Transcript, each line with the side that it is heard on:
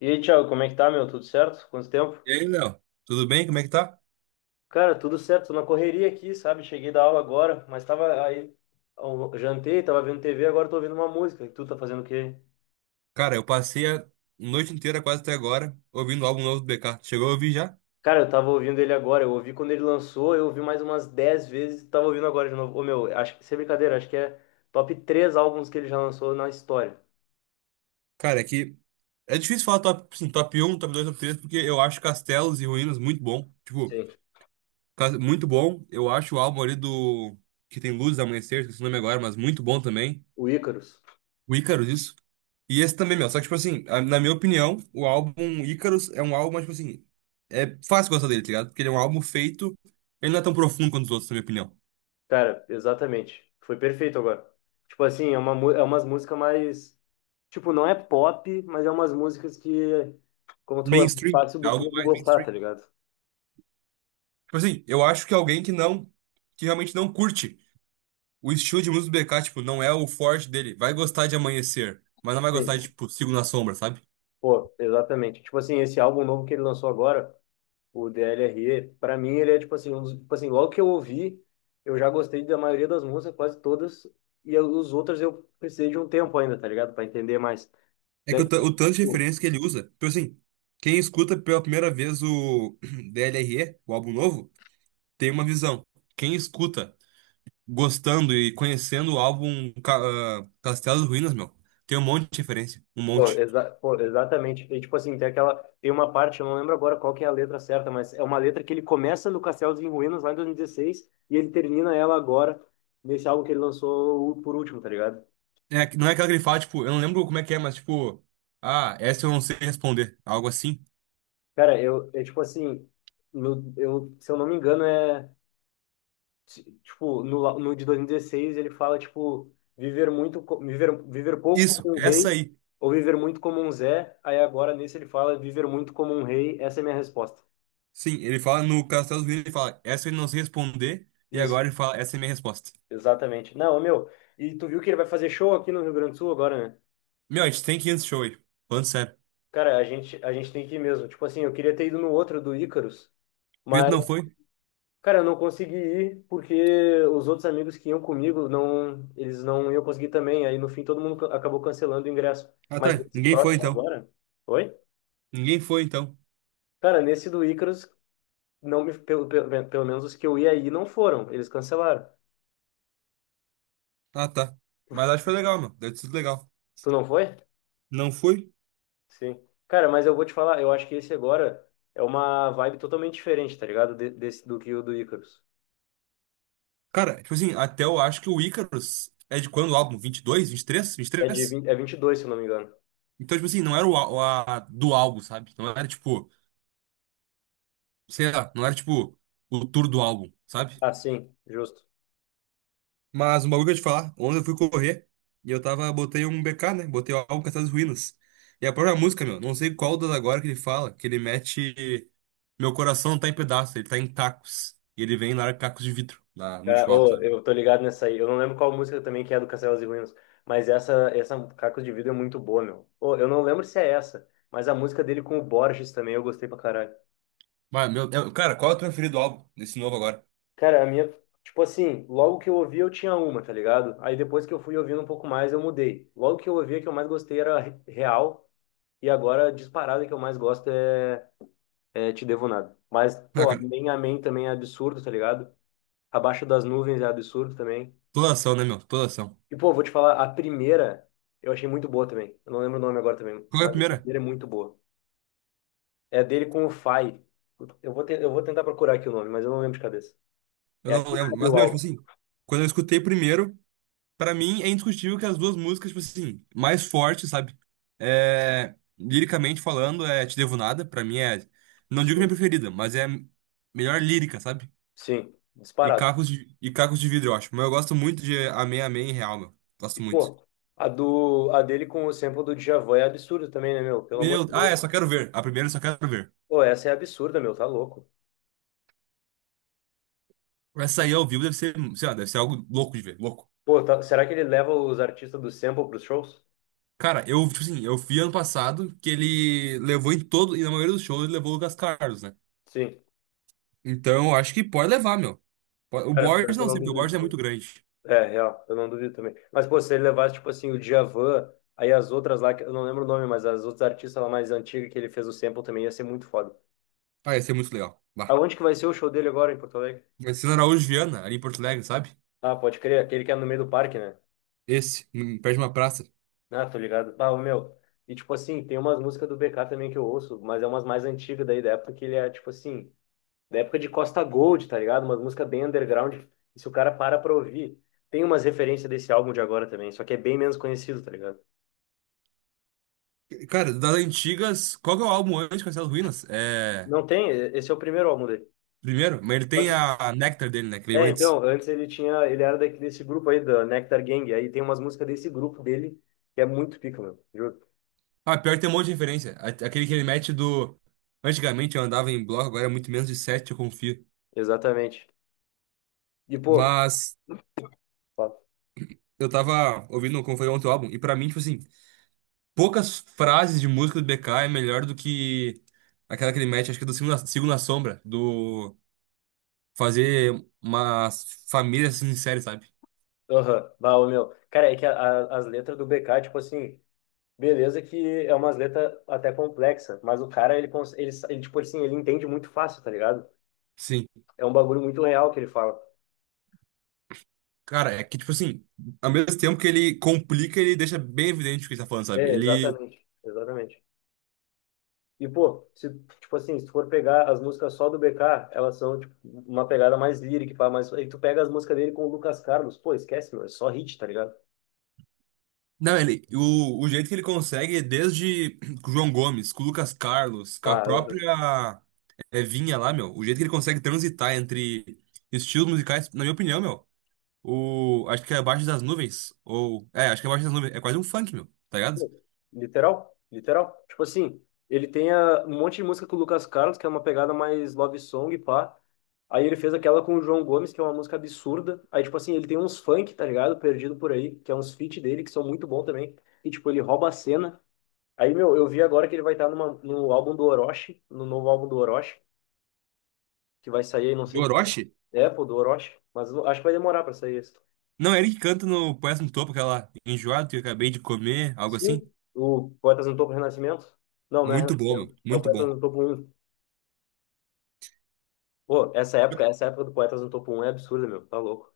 left: E aí, Thiago, como é que tá, meu? Tudo certo? Quanto tempo?
right: E aí, Léo? Tudo bem? Como é que tá?
left: Cara, tudo certo, tô na correria aqui, sabe? Cheguei da aula agora, mas tava aí, eu jantei, tava vendo TV, agora tô ouvindo uma música. E tu tá fazendo o quê?
right: Cara, eu passei a noite inteira, quase até agora, ouvindo o álbum novo do BK. Chegou a ouvir já?
left: Cara, eu tava ouvindo ele agora, eu ouvi quando ele lançou, eu ouvi mais umas 10 vezes, tava ouvindo agora de novo. Ô, meu, acho que, sem brincadeira, acho que é top 3 álbuns que ele já lançou na história.
right: Cara, é que é difícil falar top, assim, top 1, top 2, top 3, porque eu acho Castelos e Ruínas muito bom. Tipo,
left: Sim.
right: muito bom. Eu acho o álbum ali do. Que tem Luzes Amanhecer, esqueci o nome agora, mas muito bom também.
left: O Ícaros.
right: O Ícaros, isso. E esse também, meu. Só que, tipo assim, na minha opinião, o álbum Ícaros é um álbum, mas, tipo assim. É fácil gostar dele, tá ligado? Porque ele é um álbum feito. Ele não é tão profundo quanto os outros, na minha opinião.
left: Cara, exatamente. Foi perfeito agora. Tipo assim, é umas músicas mais. Tipo, não é pop, mas é umas músicas que, como tu falou, é muito
right: Mainstream,
left: fácil
right: é
left: do
right: algo
left: povo
right: mais
left: gostar,
right: mainstream.
left: tá ligado?
right: Tipo assim, eu acho que alguém que não, que realmente não curte o estilo de música do BK, tipo, não é o forte dele, vai gostar de Amanhecer, mas não vai gostar de,
left: Sim.
right: tipo, Sigo na Sombra, sabe?
left: Pô, exatamente. Tipo assim, esse álbum novo que ele lançou agora, o DLRE, pra mim ele é tipo assim, um dos, tipo assim, logo que eu ouvi, eu já gostei da maioria das músicas, quase todas, e os outros eu precisei de um tempo ainda, tá ligado? Pra entender mais.
right: É que
left: Daí,
right: o, o tanto de
left: tipo,
right: referência que ele usa, tipo assim, quem escuta pela primeira vez o DLRE, o álbum novo, tem uma visão. Quem escuta gostando e conhecendo o álbum Castelo e Ruínas, meu, tem um monte de referência, um
left: pô,
right: monte.
left: exatamente. E, tipo assim, tem aquela. Tem uma parte, eu não lembro agora qual que é a letra certa, mas é uma letra que ele começa no Castelos em Ruínas lá em 2016 e dezesseis e ele termina ela agora, nesse álbum que ele lançou por último, tá ligado?
right: É, não é aquela que ele fala, tipo, eu não lembro como é que é, mas tipo, ah, essa eu não sei responder, algo assim.
left: Cara, eu. É tipo assim. No, eu, se eu não me engano, é. Tipo, no, no de 2016 ele fala, tipo, viver muito. Viver pouco
right: Isso,
left: como um
right: essa
left: rei
right: aí.
left: ou viver muito como um Zé. Aí agora nesse ele fala viver muito como um rei. Essa é a minha resposta.
right: Sim, ele fala no Castelo Unidos, ele fala, essa eu não sei responder, e
left: Isso.
right: agora ele fala, essa é a minha resposta.
left: Exatamente. Não, ô, meu, e tu viu que ele vai fazer show aqui no Rio Grande do Sul agora, né?
right: Meu, a gente tem que ir nesse show aí. Falando sério.
left: Cara, a gente tem que ir mesmo. Tipo assim, eu queria ter ido no outro do Ícaros,
right: Por que tu
left: mas,
right: não foi?
left: cara, eu não consegui ir porque os outros amigos que iam comigo, não, eles não iam conseguir também. Aí no fim todo mundo acabou cancelando o ingresso.
right: Ah,
left: Mas
right: tá.
left: esse
right: Ninguém foi
left: próximo
right: então.
left: agora. Oi?
right: Ninguém foi então.
left: Cara, nesse do Ícaros, não me, pelo menos os que eu ia aí não foram. Eles cancelaram.
right: Ah, tá. Mas acho que foi legal, meu. Deve ter sido legal.
left: Tu não foi?
right: Não foi?
left: Sim. Cara, mas eu vou te falar, eu acho que esse agora é uma vibe totalmente diferente, tá ligado? Desse, do que o do Icarus.
right: Cara, tipo assim, até eu acho que o Icarus é de quando o álbum? Vinte e dois, vinte e
left: É de
right: três.
left: 22 se eu não me engano.
right: Então, tipo assim, não era o, do álbum, sabe? Não era tipo. Sei lá, não era tipo o tour do álbum, sabe?
left: Ah, sim, justo.
right: Mas um bagulho que eu ia te falar, ontem eu fui correr e eu tava, botei um BK, né? Botei o álbum Castelo das Ruínas. E a própria música, meu, não sei qual das agora que ele fala, que ele mete: meu coração não tá em pedaços, ele tá em tacos. E ele vem e larga cacos de vidro no
left: Cara,
right: último álbum,
left: ô,
right: sabe?
left: eu tô ligado nessa aí. Eu não lembro qual música também que é do Castelos e Ruínas, mas essa Cacos de Vidro é muito boa, meu. Ô, eu não lembro se é essa, mas a música dele com o Borges também eu gostei pra caralho.
right: Mas, meu, cara, qual é o teu preferido álbum desse novo agora?
left: Cara, a minha, tipo assim, logo que eu ouvi eu tinha uma, tá ligado? Aí depois que eu fui ouvindo um pouco mais eu mudei. Logo que eu ouvi a que eu mais gostei era Real. E agora, a disparada que eu mais gosto é, Te Devo Nada. Mas,
right: Ah,
left: pô,
right: cara,
left: Amém também é absurdo, tá ligado? Abaixo das Nuvens é absurdo também.
right: toda ação, né, meu? Toda ação.
left: E, pô, vou te falar, a primeira eu achei muito boa também. Eu não lembro o nome agora também,
right: Qual é a
left: mas a
right: primeira?
left: primeira é muito boa. É dele com o Fai. Eu vou tentar procurar aqui o nome, mas eu não lembro de cabeça.
right: Eu
left: É
right: não
left: aqui que
right: lembro.
left: abre
right: Mas,
left: o
right: meu, tipo
left: álbum.
right: assim, quando eu escutei primeiro. Pra mim, é indiscutível que as duas músicas, tipo assim, mais fortes, sabe? É, liricamente falando, é Te Devo Nada. Pra mim é. Não digo minha
left: Sim.
right: preferida, mas é a melhor lírica, sabe?
left: Sim,
right: E
left: disparado.
right: Cacos de, e Cacos de Vidro, eu acho. Mas eu gosto muito de Amém, Amém em Real, meu.
left: E,
right: Gosto muito.
left: pô, a, dele com o sample do Djavan é absurdo também, né, meu? Pelo amor
right: Meu,
left: de
right: ah, é Só
left: Deus.
right: Quero Ver. A primeira, é Só Quero Ver.
left: Pô, essa é absurda, meu, tá louco.
right: Essa aí ao vivo deve ser, sei lá, deve ser algo louco de ver, louco.
left: Pô, será que ele leva os artistas do Sample pros shows?
right: Cara, eu, tipo assim, eu vi ano passado que ele levou em todo, e na maioria dos shows ele levou o Lucas Carlos, né?
left: Sim.
right: Então, acho que pode levar, meu. O
left: Cara, pior
right: Borges
left: que eu
right: não
left: não
right: sei, porque o
left: duvido
right: Borges é
left: também.
right: muito grande.
left: É, real, eu não duvido também. Mas, pô, se ele levasse, tipo assim, o Djavan, aí as outras lá, que eu não lembro o nome, mas as outras artistas lá mais antigas que ele fez o Sample também ia ser muito foda.
right: Ah, ia ser muito legal. Lá.
left: Aonde que vai ser o show dele agora em Porto Alegre?
right: Marcelo Araújo Viana, ali em Porto Alegre, sabe?
left: Ah, pode crer, aquele que é no meio do parque, né?
right: Esse, perto de uma praça.
left: Ah, tô ligado. Ah, ô, meu. E, tipo assim, tem umas músicas do BK também que eu ouço, mas é umas mais antigas daí, da época que ele é, tipo assim. Da época de Costa Gold, tá ligado? Uma música bem underground. E se o cara para pra ouvir, tem umas referências desse álbum de agora também, só que é bem menos conhecido, tá ligado?
right: Cara, das antigas, qual que é o álbum antes de Castelo Ruínas? É.
left: Não tem, esse é o primeiro álbum dele.
right: Primeiro, mas ele
left: Só
right: tem
left: que,
right: a, Nectar dele, né? Que veio
left: é,
right: antes.
left: então, antes ele tinha, ele era daqui desse grupo aí, da Nectar Gang, aí tem umas músicas desse grupo dele, que é muito pica, meu, juro.
right: Ah, pior que tem um monte de referência. Aquele que ele mete do. Antigamente eu andava em bloco, agora é muito menos de sete, eu confio.
left: Exatamente. E, pô,
right: Mas
left: ó,
right: eu tava ouvindo como foi ontem o álbum, e pra mim, tipo assim. Poucas frases de música do BK é melhor do que aquela que ele mete, acho que é do Sigo na Sombra, do fazer uma família se sincera, sabe?
left: aham, bah, ô, meu, cara, é que as letras do BK, tipo assim, beleza que é umas letras até complexa, mas o cara, ele, tipo assim, ele entende muito fácil, tá ligado?
right: Sim.
left: É um bagulho muito real que ele fala.
right: Cara, é que, tipo assim, ao mesmo tempo que ele complica, ele deixa bem evidente o que ele tá falando, sabe?
left: É,
right: Ele.
left: exatamente. Exatamente. E, pô, se, tipo assim, se tu for pegar as músicas só do BK, elas são, tipo, uma pegada mais lírica, pá, mas aí tu pega as músicas dele com o Lucas Carlos, pô, esquece, meu, é só hit, tá ligado?
right: Não, ele. O jeito que ele consegue, desde com o João Gomes, com o Lucas Carlos, com a
left: Ah,
right: própria é, Vinha lá, meu, o jeito que ele consegue transitar entre estilos musicais, na minha opinião, meu. O, acho que é Abaixo das Nuvens. Ou. É, acho que é Abaixo das Nuvens. É quase um funk, meu, tá ligado?
left: pô, literal, literal. Tipo assim, ele tem um monte de música com o Lucas Carlos, que é uma pegada mais love song, pá. Aí ele fez aquela com o João Gomes, que é uma música absurda. Aí, tipo assim, ele tem uns funk, tá ligado? Perdido por aí, que é uns feat dele, que são muito bom também. E, tipo, ele rouba a cena. Aí, meu, eu vi agora que ele vai estar numa, no álbum do Orochi, no novo álbum do Orochi, que vai sair aí, não
right: Do
left: sei.
right: Orochi?
left: É, pô, do Orochi. Mas eu acho que vai demorar pra sair esse.
right: Não, é ele que canta no Poeta no Topo, aquela enjoado que eu acabei de comer, algo assim.
left: Sim. O Poetas no Topo Renascimento? Não, não é
right: Muito bom, meu.
left: Renascimento. É o
right: Muito
left: Poetas
right: bom.
left: no Topo Um. Pô, essa época do Poetas no Topo Um é absurda, meu. Tá louco.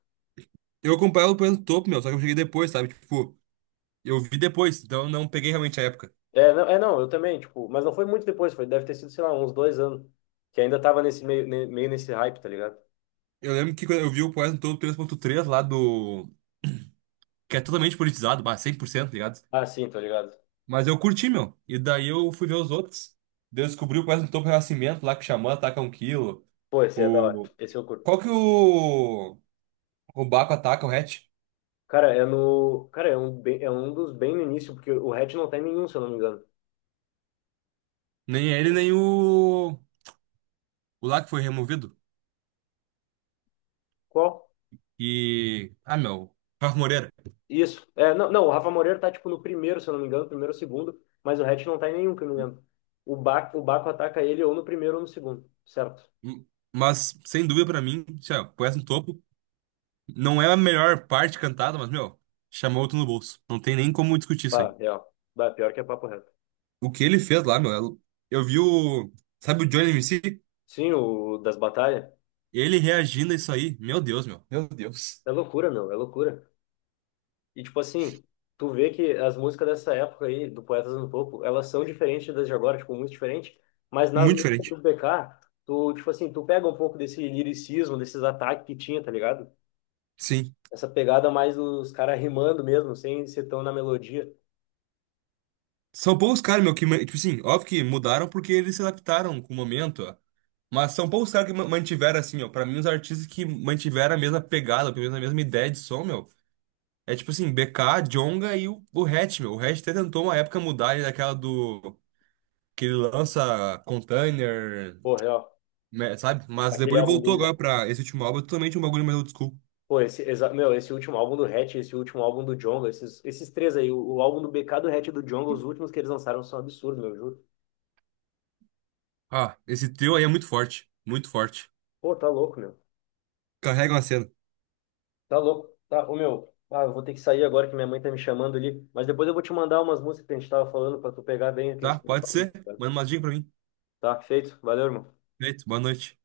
right: Eu acompanhava o Poeta no Topo, meu, só que eu cheguei depois, sabe? Tipo, eu vi depois, então eu não peguei realmente a época.
left: É, não, eu também, tipo, mas não foi muito depois, foi, deve ter sido, sei lá, uns 2 anos. Que ainda tava nesse meio, meio nesse hype, tá ligado?
right: Eu lembro que quando eu vi o Poeta no Topo 3.3 lá do. Que é totalmente politizado, bah, 100%, tá ligado?
left: Ah, sim, tô ligado.
right: Mas eu curti, meu. E daí eu fui ver os outros. Daí eu descobri o Poeta no Topo Renascimento lá que o Xamã ataca um quilo.
left: Pô, esse é da hora. Esse eu curto.
right: Qual que o Baco ataca o Hatch?
left: Cara, é no. Cara, é um dos bem no início, porque o Hatch não tá em nenhum, se eu não me engano.
right: Nem ele, nem o, lá que foi removido.
left: Qual?
right: E. Ah, meu. Rafa Moreira.
left: Isso. É, não, não, o Rafa Moreira tá tipo no primeiro, se eu não me engano, primeiro ou segundo, mas o Hatch não tá em nenhum, que eu me lembro. O Baco ataca ele ou no primeiro ou no segundo, certo?
right: M- Mas, sem dúvida pra mim, se ó, pôs no topo. Não é a melhor parte cantada, mas, meu, chamou outro no bolso. Não tem nem como discutir isso aí.
left: Bah, real. Bah, pior que é papo reto.
right: O que ele fez lá, meu. Eu vi o. Sabe o Johnny MC?
left: Sim, o das batalhas.
right: Ele reagindo a isso aí. Meu Deus, meu. Meu Deus.
left: É loucura, meu, é loucura. E, tipo assim, tu vê que as músicas dessa época aí, do Poetas no Topo, elas são diferentes das de agora, tipo, muito diferentes. Mas nas
right: Muito
left: músicas
right: diferente.
left: do BK, tu, tipo assim, tu pega um pouco desse liricismo, desses ataques que tinha, tá ligado?
right: Sim.
left: Essa pegada mais dos caras rimando mesmo, sem ser tão na melodia.
right: São poucos caras, meu, que, tipo assim, óbvio que mudaram porque eles se adaptaram com o momento, ó. Mas são poucos caras que mantiveram, assim, ó. Pra mim, os artistas que mantiveram a mesma pegada, pelo menos a mesma ideia de som, meu. É tipo assim, BK, Djonga e o, Hatch, meu. O Hatch até tentou uma época mudar ele daquela do. Que ele lança container,
left: Pô, real.
right: né, sabe? Mas
left: Aquele
right: depois ele
left: álbum
right: voltou
left: dele,
right: agora
left: né?
right: pra esse último álbum, é totalmente um bagulho mais old school.
left: Pô, esse, meu, esse último álbum do Hatch, esse último álbum do Djonga, esses três aí, o álbum do BK, do Hatch e do Djonga, os últimos que eles lançaram são absurdos, meu, eu juro.
right: Ah, esse trio aí é muito forte, muito forte.
left: Pô, tá louco, meu.
right: Carrega uma cena.
left: Tá louco? Tá, ô meu, eu vou ter que sair agora que minha mãe tá me chamando ali, mas depois eu vou te mandar umas músicas que a gente tava falando pra tu pegar bem o que a
right: Tá?
left: gente tava
right: Pode
left: falando,
right: ser? Manda
left: cara.
right: uma dica pra mim.
left: Tá feito? Valeu, irmão.
right: Feito, boa noite.